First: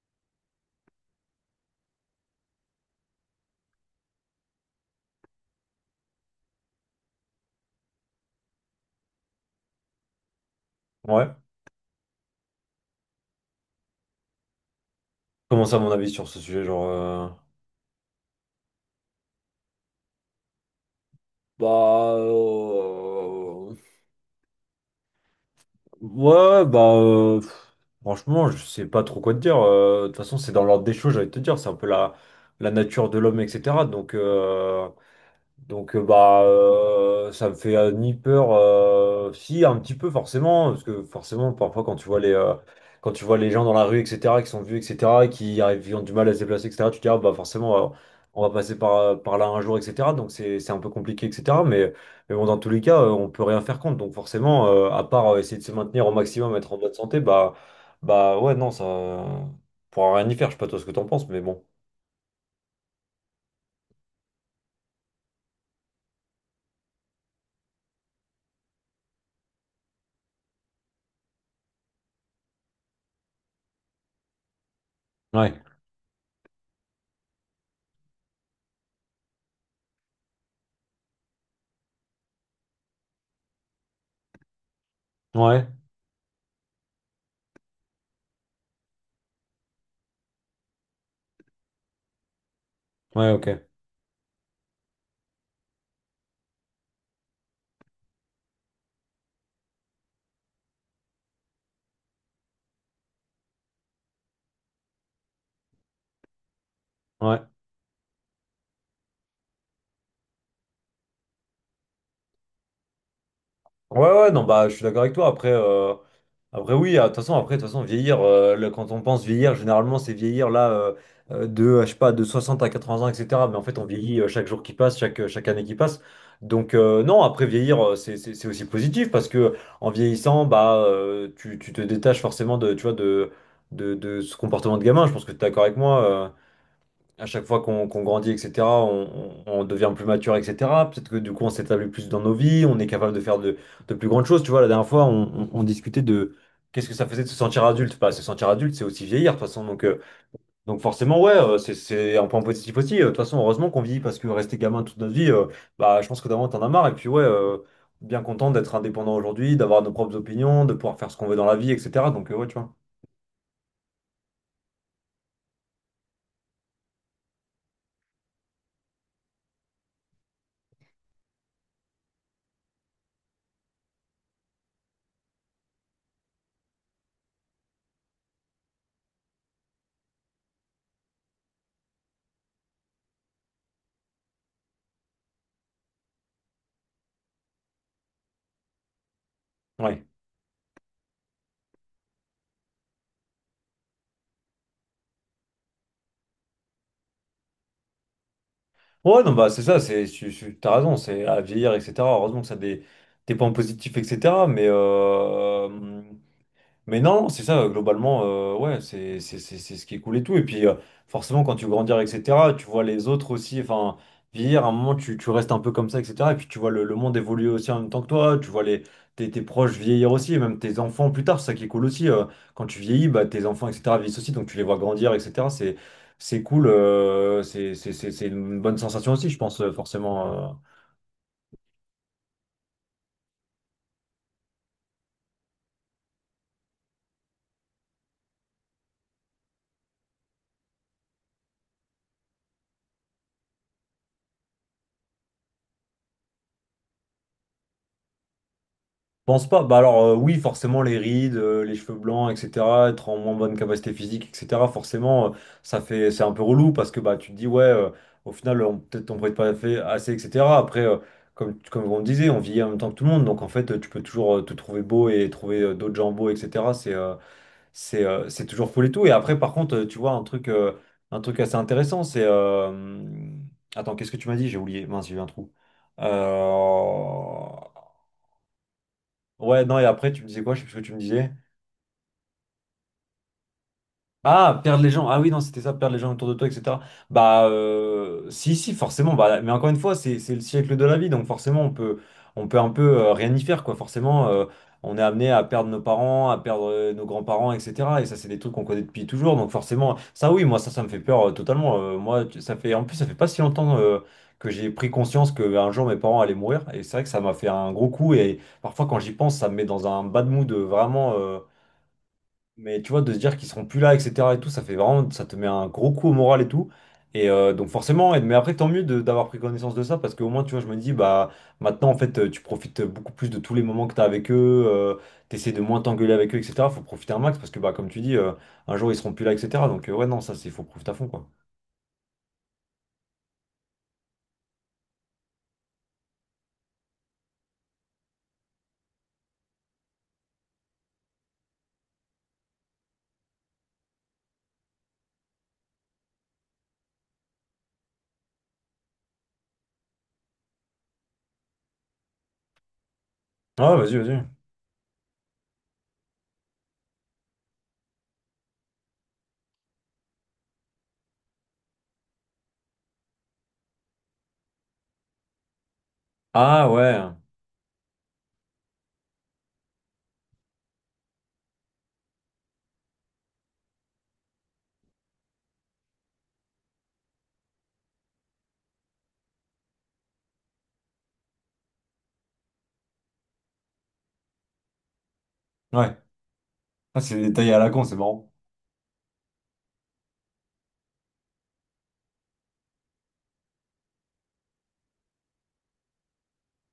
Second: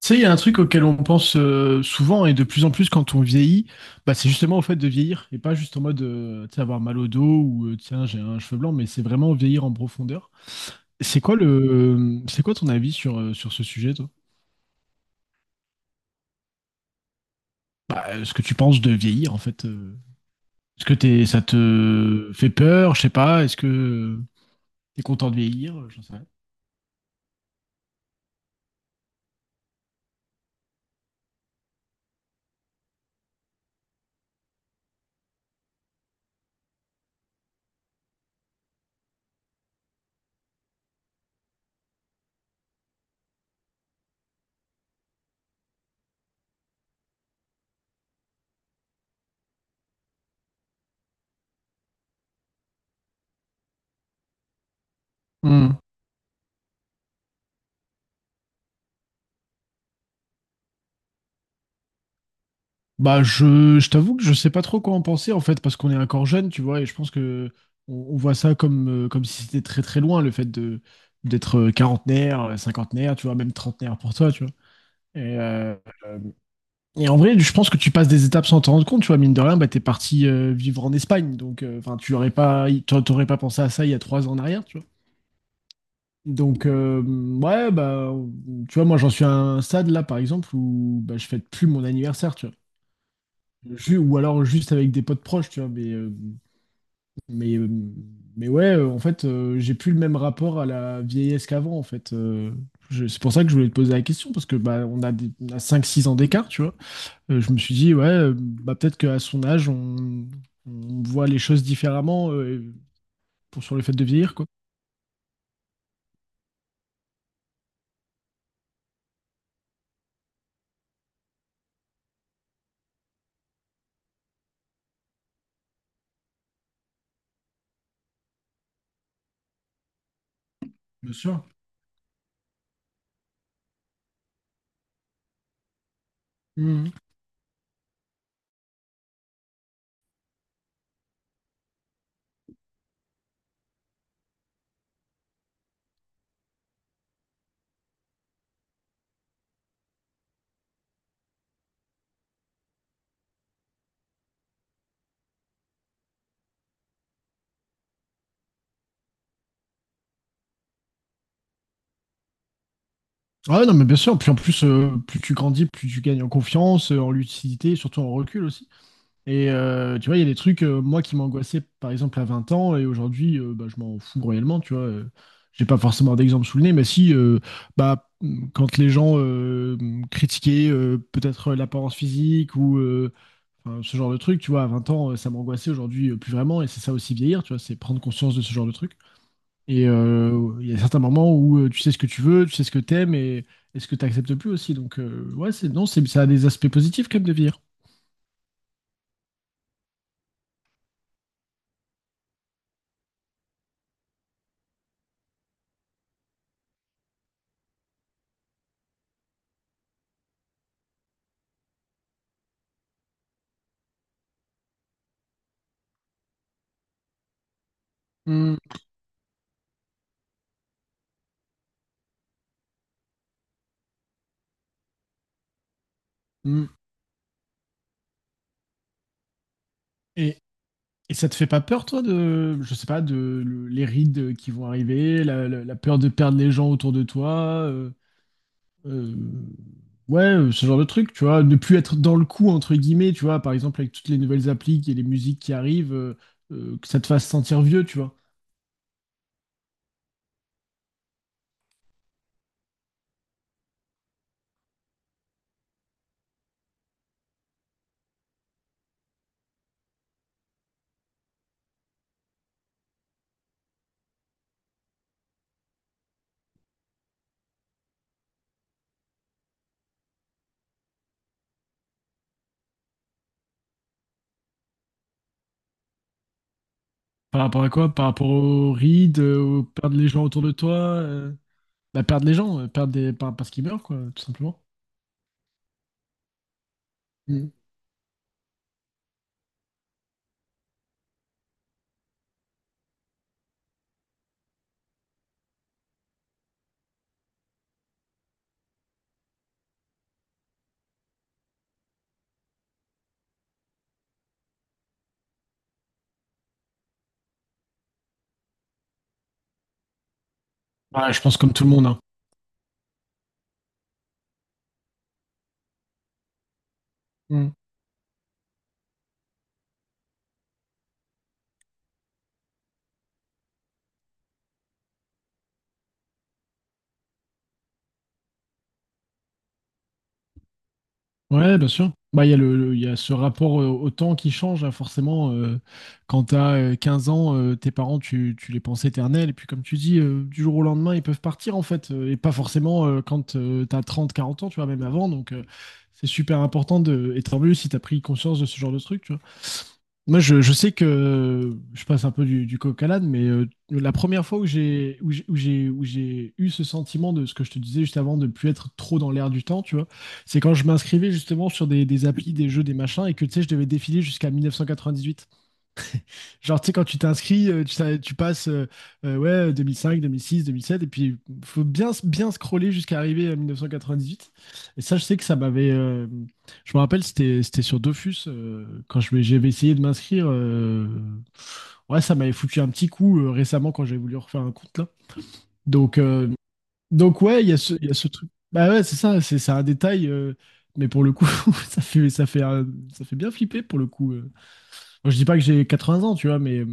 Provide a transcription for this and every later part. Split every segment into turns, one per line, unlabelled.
Tu sais, il y a un truc auquel on pense souvent et de plus en plus quand on vieillit, bah, c'est justement au fait de vieillir et pas juste en mode tu sais, avoir mal au dos ou tiens, j'ai un cheveu blanc, mais c'est vraiment vieillir en profondeur. C'est
Ouais.
quoi le, c'est quoi ton avis sur ce sujet, toi?
Comment ça, mon avis sur ce sujet? Genre,
Bah, ce que tu penses de vieillir, en fait. Est-ce que ça
bah,
te fait peur? Je sais pas. Est-ce que tu t'es content de vieillir? J'en sais
ouais, ouais, bah, franchement, je sais pas trop quoi te dire. De toute façon, c'est dans l'ordre des choses, j'allais te dire. C'est un peu la nature de l'homme, etc. Donc, bah, ça me fait ni peur si un petit peu, forcément, parce que forcément parfois quand tu vois les gens dans la rue, etc., qui sont vieux, etc., qui arrivent, qui ont du mal à se déplacer, etc., tu te dis, ah, bah forcément, on va passer par, par là un jour, etc. Donc c'est un peu compliqué, etc., mais bon, dans tous les cas, on peut rien faire contre. Donc forcément, à part essayer de se
rien.
maintenir au maximum, être en bonne santé. Bah ouais, non, ça on pourra rien y faire. Je sais pas toi ce que t'en penses, mais bon.
Bah, je t'avoue que je sais pas trop quoi en penser en fait, parce qu'on est encore jeune, tu vois, et je pense que on voit ça comme si c'était très très loin le fait de d'être quarantenaire, cinquantenaire, tu vois, même trentenaire pour toi, tu vois. Et,
Ouais.
euh, euh, et en vrai, je pense que tu passes des étapes sans t'en rendre compte, tu vois, mine de rien, bah, t'es parti vivre en Espagne, donc enfin, tu aurais pas, t'a- t'aurais pas pensé à ça il y a 3 ans en arrière, tu vois.
Ouais.
Donc, ouais, bah, tu vois, moi j'en suis à un stade là, par exemple, où bah, je fête plus mon anniversaire, tu vois.
Ouais, ok.
Ou alors juste avec des potes proches, tu vois, mais, euh, mais ouais, en fait, j'ai plus le même rapport à la vieillesse qu'avant, en fait. C'est pour ça que je voulais te poser la question, parce que bah, on a 5-6 ans d'écart, tu vois.
Ouais.
Je me suis dit, ouais, bah, peut-être qu'à son âge, on voit les choses différemment sur le fait
Ouais,
de
ouais,
vieillir,
non,
quoi.
bah, je suis d'accord avec toi. Après oui, ah, de toute façon, après, de toute façon, vieillir, là, quand on pense vieillir, généralement, c'est vieillir là, je sais pas, de 60 à 80 ans, etc. Mais en fait, on vieillit chaque jour qui passe, chaque année qui passe. Donc, non, après, vieillir, c'est c'est aussi positif parce que en vieillissant, bah,
Bien sûr.
tu te détaches forcément de, tu vois, de ce comportement de gamin. Je pense que tu es d'accord avec moi.
Mhm.
À chaque fois qu'on grandit, etc., on, on devient plus mature, etc. Peut-être que du coup, on s'établit plus dans nos vies, on est capable de faire de plus grandes choses. Tu vois, la dernière fois, on, on discutait de qu'est-ce que ça faisait de se sentir adulte. Pas se sentir adulte, c'est aussi vieillir, de toute façon. Donc forcément, ouais, c'est un point positif aussi. De toute façon, heureusement qu'on vieillit, parce que rester gamin toute notre vie, bah, je pense que d'avant, t'en as marre. Et puis, ouais, bien content d'être indépendant aujourd'hui, d'avoir nos propres opinions, de pouvoir faire ce qu'on veut dans la vie, etc. Donc, ouais, tu vois.
Ouais, non, mais bien sûr, puis en plus, plus tu grandis, plus tu gagnes en confiance, en lucidité, surtout en recul aussi. Et tu vois, il y a des trucs, moi, qui m'angoissaient, par exemple, à 20 ans, et aujourd'hui, bah, je m'en fous réellement, tu vois. J'ai pas forcément d'exemple sous le nez, mais si, bah, quand les gens critiquaient peut-être l'apparence physique ou enfin, ce genre de truc, tu vois, à 20 ans, ça m'angoissait, aujourd'hui plus vraiment, et c'est ça aussi vieillir, tu vois, c'est prendre conscience de ce genre de truc. Et
Ouais.
il y a certains moments où tu sais ce que tu veux, tu sais ce que t'aimes et ce que t'acceptes plus aussi. Donc, ouais, non, ça a des aspects positifs quand même de vieillir.
Ouais, non, bah, c'est ça, c'est, tu, t'as raison, c'est à vieillir, etc. Heureusement que ça a des points positifs, etc. Mais non, c'est ça, globalement, ouais, c'est c'est ce qui est cool et tout. Et puis, forcément, quand tu grandis, etc., tu vois les autres aussi, enfin, vieillir, à un moment, tu restes un peu comme ça, etc. Et puis, tu vois le monde évoluer aussi en même temps que toi, tu
Mm,
vois les, tes, tes proches vieillir aussi, et même tes enfants plus tard, c'est ça qui est cool aussi. Quand tu vieillis, bah, tes enfants, etc., vieillissent aussi, donc tu les vois grandir, etc. C'est cool,
mm.
c'est c'est une bonne sensation aussi, je pense,
Et,
forcément.
Et ça te fait pas peur, toi, de, je sais pas, de les rides qui vont arriver, la peur de perdre les gens autour de toi, euh, ouais, ce genre de truc, tu vois, ne plus être dans le coup entre guillemets, tu vois, par exemple avec toutes les nouvelles applis et les musiques qui arrivent, que ça te fasse sentir vieux, tu vois.
Pense pas. Bah alors oui, forcément les rides, les cheveux blancs, etc. Être en moins bonne capacité physique, etc. Forcément, ça fait, c'est un peu relou parce que bah tu te dis ouais, au final peut-être on pourrait pas fait assez, etc. Après, comme on disait, on vieillit en même temps que tout le monde. Donc en fait, tu peux toujours te trouver beau et trouver d'autres gens beaux, etc. C'est c'est toujours fou et tout. Et après par contre, tu vois un truc assez intéressant, c'est attends qu'est-ce que tu m'as dit? J'ai oublié. Mince, j'ai eu un trou. Euh,
Par rapport à quoi? Par rapport aux rides, au
Ouais, non, et
perdre les
après, tu
gens
me
autour
disais
de
quoi? Je sais plus
toi.
ce que tu me disais.
Bah, perdre les gens, parce qu'ils meurent, quoi, tout simplement.
Ah, perdre les gens. Ah oui, non, c'était ça, perdre les gens autour de toi, etc. Bah,
Mm.
si, forcément. Bah, mais encore une fois, c'est le siècle de la vie, donc forcément, on peut un peu rien y faire, quoi. Forcément, on est amené à perdre nos parents, à perdre nos grands-parents, etc. Et ça, c'est des trucs qu'on connaît depuis toujours, donc forcément, ça, oui, moi, ça me fait peur totalement. Moi, ça fait, en plus, ça fait pas si longtemps que j'ai pris conscience qu'un jour, mes parents allaient mourir, et c'est vrai que ça m'a fait un gros coup, et parfois, quand j'y pense, ça me met dans un bad mood
Ouais,
vraiment.
je pense comme tout le monde, hein.
Mais tu vois, de se dire qu'ils seront plus là, etc. et tout, ça fait vraiment, ça te met un gros coup au moral et tout. Et
Mm.
donc forcément, mais après, tant mieux d'avoir pris connaissance de ça, parce qu'au moins, tu vois, je me dis, bah, maintenant, en fait, tu profites beaucoup plus de tous les moments que tu as avec eux, tu essaies de moins t'engueuler avec eux, etc. Faut profiter un max, parce que, bah, comme tu dis, un jour, ils seront plus là, etc. Donc, ouais, non, ça, c'est, faut profiter à fond, quoi.
Ouais, bien sûr. Bah, il y a il y a ce rapport au temps qui change, hein, forcément. Quand t'as 15 ans, tes parents, tu les penses éternels. Et puis, comme tu dis, du jour au lendemain, ils peuvent partir, en fait. Et pas forcément quand t'as 30 40 ans, tu vois, même avant. Donc, c'est super important de... Et tant mieux si t'as pris conscience de ce genre de truc, tu vois. Moi, je sais que je passe un peu du coq à l'âne, mais
Ah, ouais,
la
vas-y, vas-y.
première fois où j'ai eu ce sentiment de ce que je te disais juste avant de plus être trop dans l'air du temps, tu vois, c'est quand je m'inscrivais justement sur des applis, des jeux, des machins, et que tu sais, je devais défiler jusqu'à 1998. Genre, tu
Ah,
sais, quand tu
ouais.
t'inscris, tu passes ouais, 2005, 2006, 2007, et puis faut bien, bien scroller jusqu'à arriver à 1998. Et ça, je sais que ça m'avait. Je me rappelle, c'était sur Dofus, quand j'avais essayé de m'inscrire. Ouais, ça m'avait foutu un petit coup récemment quand j'avais voulu refaire un compte, là.
Ouais.
Donc, euh,
Ah, c'est
donc ouais, il y
détaillé
a
à la
ce,
con,
il y a
c'est
ce truc.
marrant.
Bah ouais, c'est ça, c'est un détail. Mais pour le coup, ça fait, ça fait, un- ça fait bien flipper pour le coup. Moi, je dis pas que j'ai 80 ans, tu vois, mais.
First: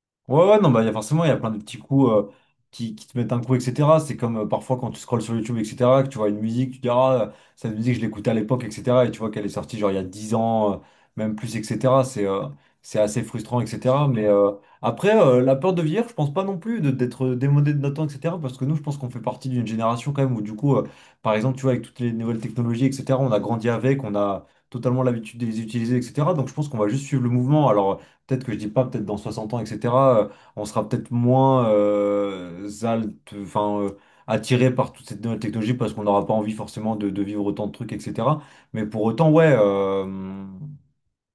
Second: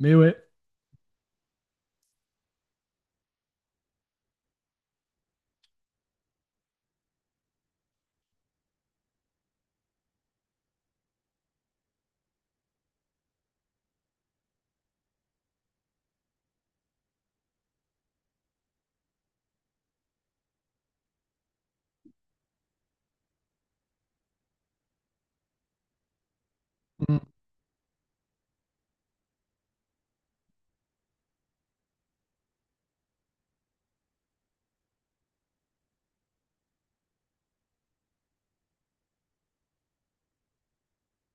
Mais ouais.
Ouais, ouais, non, bah, il y a forcément, il y a plein de petits coups qui te mettent un coup, etc. C'est comme parfois quand tu scrolles sur YouTube, etc., que tu vois une musique, tu te dis, ah, cette musique, je l'écoutais à l'époque, etc. Et tu vois qu'elle est sortie genre il y a 10 ans, même plus, etc. C'est assez frustrant, etc. Mais après, la peur de vieillir, je pense pas non plus d'être démodé de notre temps, etc. Parce que nous, je pense qu'on fait partie d'une génération quand même où, du coup, par exemple, tu vois, avec toutes les nouvelles technologies, etc., on a grandi avec, on a totalement l'habitude de les utiliser, etc. Donc, je pense qu'on va juste
Mmh.
suivre le mouvement. Alors, peut-être que je dis pas, peut-être dans 60 ans, etc., euh, on sera peut-être moins enfin, attiré par toutes cette nouvelle technologie parce qu'on n'aura pas envie forcément de vivre autant de trucs, etc. Mais pour autant, ouais.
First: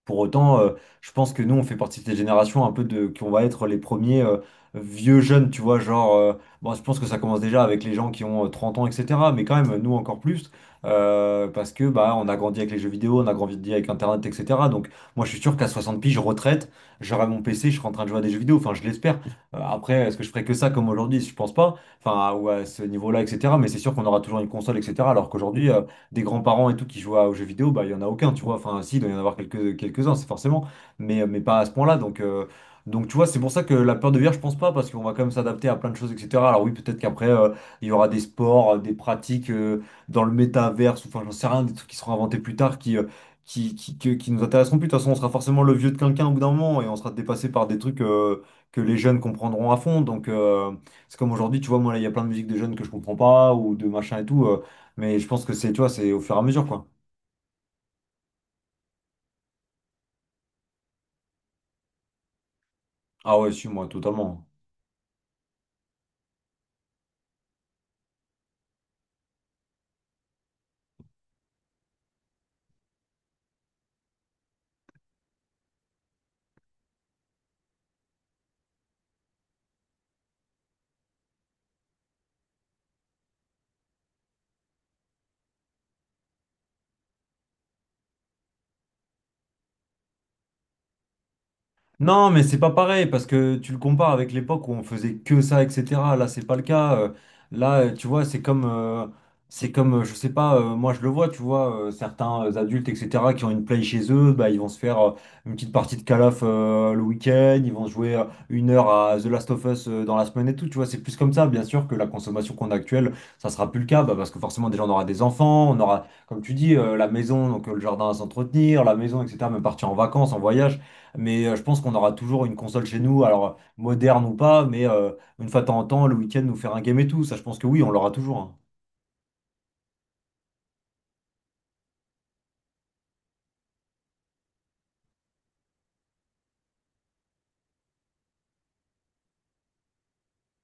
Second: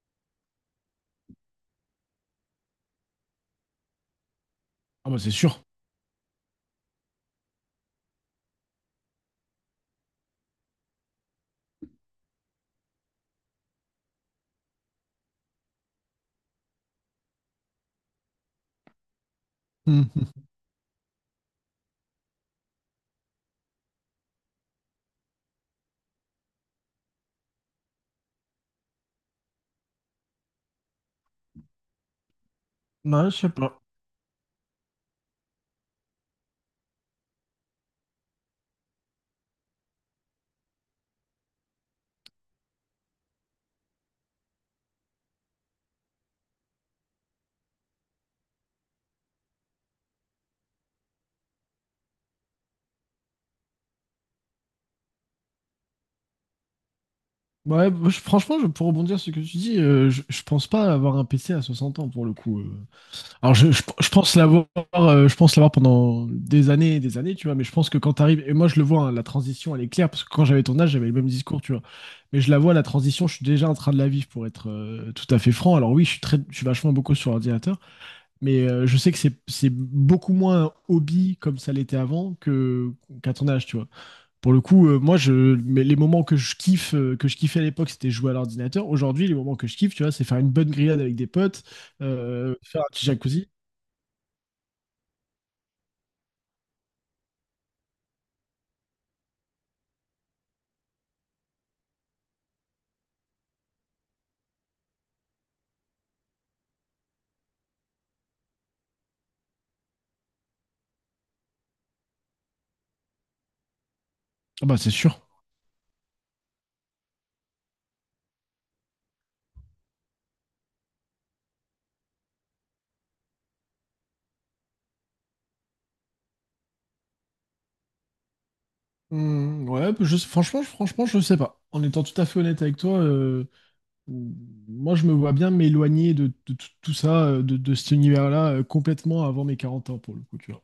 Pour autant, je pense que nous, on fait partie de cette génération un peu de, qu'on va être les premiers
Ah bah
vieux
c'est
jeunes, tu
sûr.
vois, genre, bon, je pense que ça commence déjà avec les gens qui ont 30 ans, etc. Mais quand même, nous encore plus, parce que bah, on a grandi avec les jeux vidéo, on a grandi avec Internet, etc. Donc, moi, je suis sûr qu'à 60 piges, je retraite, j'aurai mon PC, je serai en train de jouer à des jeux vidéo, enfin, je l'espère. Après, est-ce que je
Mmh,
ferai que ça comme aujourd'hui? Je pense pas, enfin, ou à ce niveau-là, etc. Mais c'est sûr qu'on aura toujours une console, etc. Alors qu'aujourd'hui, des grands-parents et tout qui jouent aux jeux vidéo, bah, il n'y en a aucun, tu vois. Enfin, si, il doit y en avoir quelques, quelques-uns, c'est forcément, mais pas à ce point-là. Donc,
mmh.
tu vois,
Ouais, je
c'est
sais
pour ça que
pas.
la peur de vieillir, je pense pas, parce qu'on va quand même s'adapter à plein de choses, etc. Alors, oui, peut-être qu'après, il y aura des sports, des pratiques dans le métaverse, ou enfin, j'en sais rien, des trucs qui seront inventés plus tard qui. Qui, qui nous intéresseront plus. De toute façon, on sera forcément le vieux de quelqu'un au bout d'un moment et on sera dépassé par des trucs que les jeunes comprendront à fond. Donc, c'est comme aujourd'hui, tu vois, moi, là, il y a plein de musique de jeunes que je comprends pas ou de machin et tout. Mais je pense que c'est, tu vois, c'est au fur et à mesure, quoi.
Ouais, moi, franchement, pour rebondir sur ce que tu dis, je pense pas avoir un PC à 60 ans pour le coup.
Ah ouais,
Alors
suis
je, je-
moi,
je pense
totalement.
l'avoir, je pense l'avoir pendant des années et des années, tu vois. Mais je pense que quand t'arrives, et moi je le vois, hein, la transition elle est claire parce que quand j'avais ton âge, j'avais le même discours, tu vois. Mais je la vois la transition, je suis déjà en train de la vivre pour être tout à fait franc. Alors oui, je suis vachement beaucoup sur ordinateur, mais je sais que c'est beaucoup moins un hobby comme ça l'était avant que qu'à ton âge, tu vois. Pour le coup, moi, mais les moments que je kiffais à l'époque, c'était jouer à l'ordinateur. Aujourd'hui, les moments que je kiffe, tu vois, c'est faire une bonne grillade avec des potes,
Non, mais c'est pas
faire un petit
pareil parce
jacuzzi.
que tu le compares avec l'époque où on faisait que ça, etc. Là, c'est pas le cas. Là, tu vois, c'est comme, je sais pas, moi je le vois, tu vois, certains adultes, etc., qui ont une play chez eux, bah, ils vont se faire une petite partie de calaf le week-end, ils vont jouer 1 heure à The Last of Us dans la semaine et tout, tu vois, c'est plus comme ça. Bien sûr que la consommation qu'on a actuelle, ça sera plus le cas, bah, parce que
Ah
forcément,
bah,
déjà, on
c'est
aura
sûr.
des enfants, on aura, comme tu dis, la maison, donc le jardin à s'entretenir, la maison, etc., même partir en vacances, en voyage. Mais je pense qu'on aura toujours une console chez nous, alors moderne ou pas, mais une fois de temps en temps, le week-end, nous faire un game et tout. Ça, je pense que oui, on l'aura toujours, hein.
Hmm, ouais, bah, franchement, je sais pas. En étant tout à fait honnête avec toi, moi, je me vois bien m'éloigner de, tout tout ça, de cet univers-là, complètement avant mes 40 ans, pour le coup, tu vois.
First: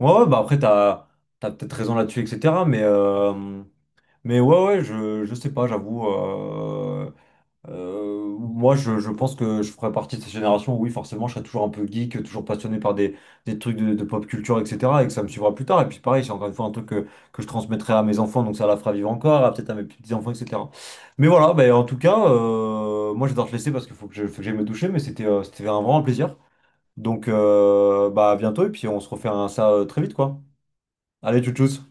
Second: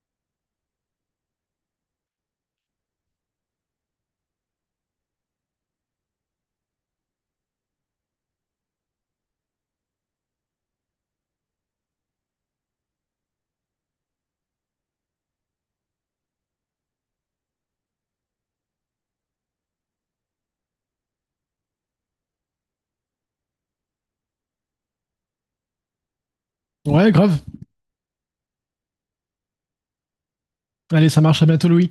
Ouais, ouais, bah après, t'as, t'as peut-être raison là-dessus, etc. Mais ouais, ouais, je sais pas, j'avoue. Euh, moi, je pense que je ferais partie de cette génération où, oui, forcément, je serais toujours un peu geek, toujours passionné par des trucs de pop culture, etc. Et que ça me suivra plus tard. Et puis, pareil, c'est encore une fois un truc que je transmettrai à mes enfants, donc ça la fera vivre encore, à peut-être à mes petits-enfants, etc. Mais voilà, bah, en tout cas, moi, je vais devoir te laisser parce qu'il faut que je, faut que j'aille me doucher, mais c'était c'était un vraiment plaisir.
Ouais,
Donc,
grave.
bah, à bientôt, et puis on se refait un, ça très vite, quoi.
Allez, ça
Allez,
marche. À
tchou
bientôt,
tchou
Louis.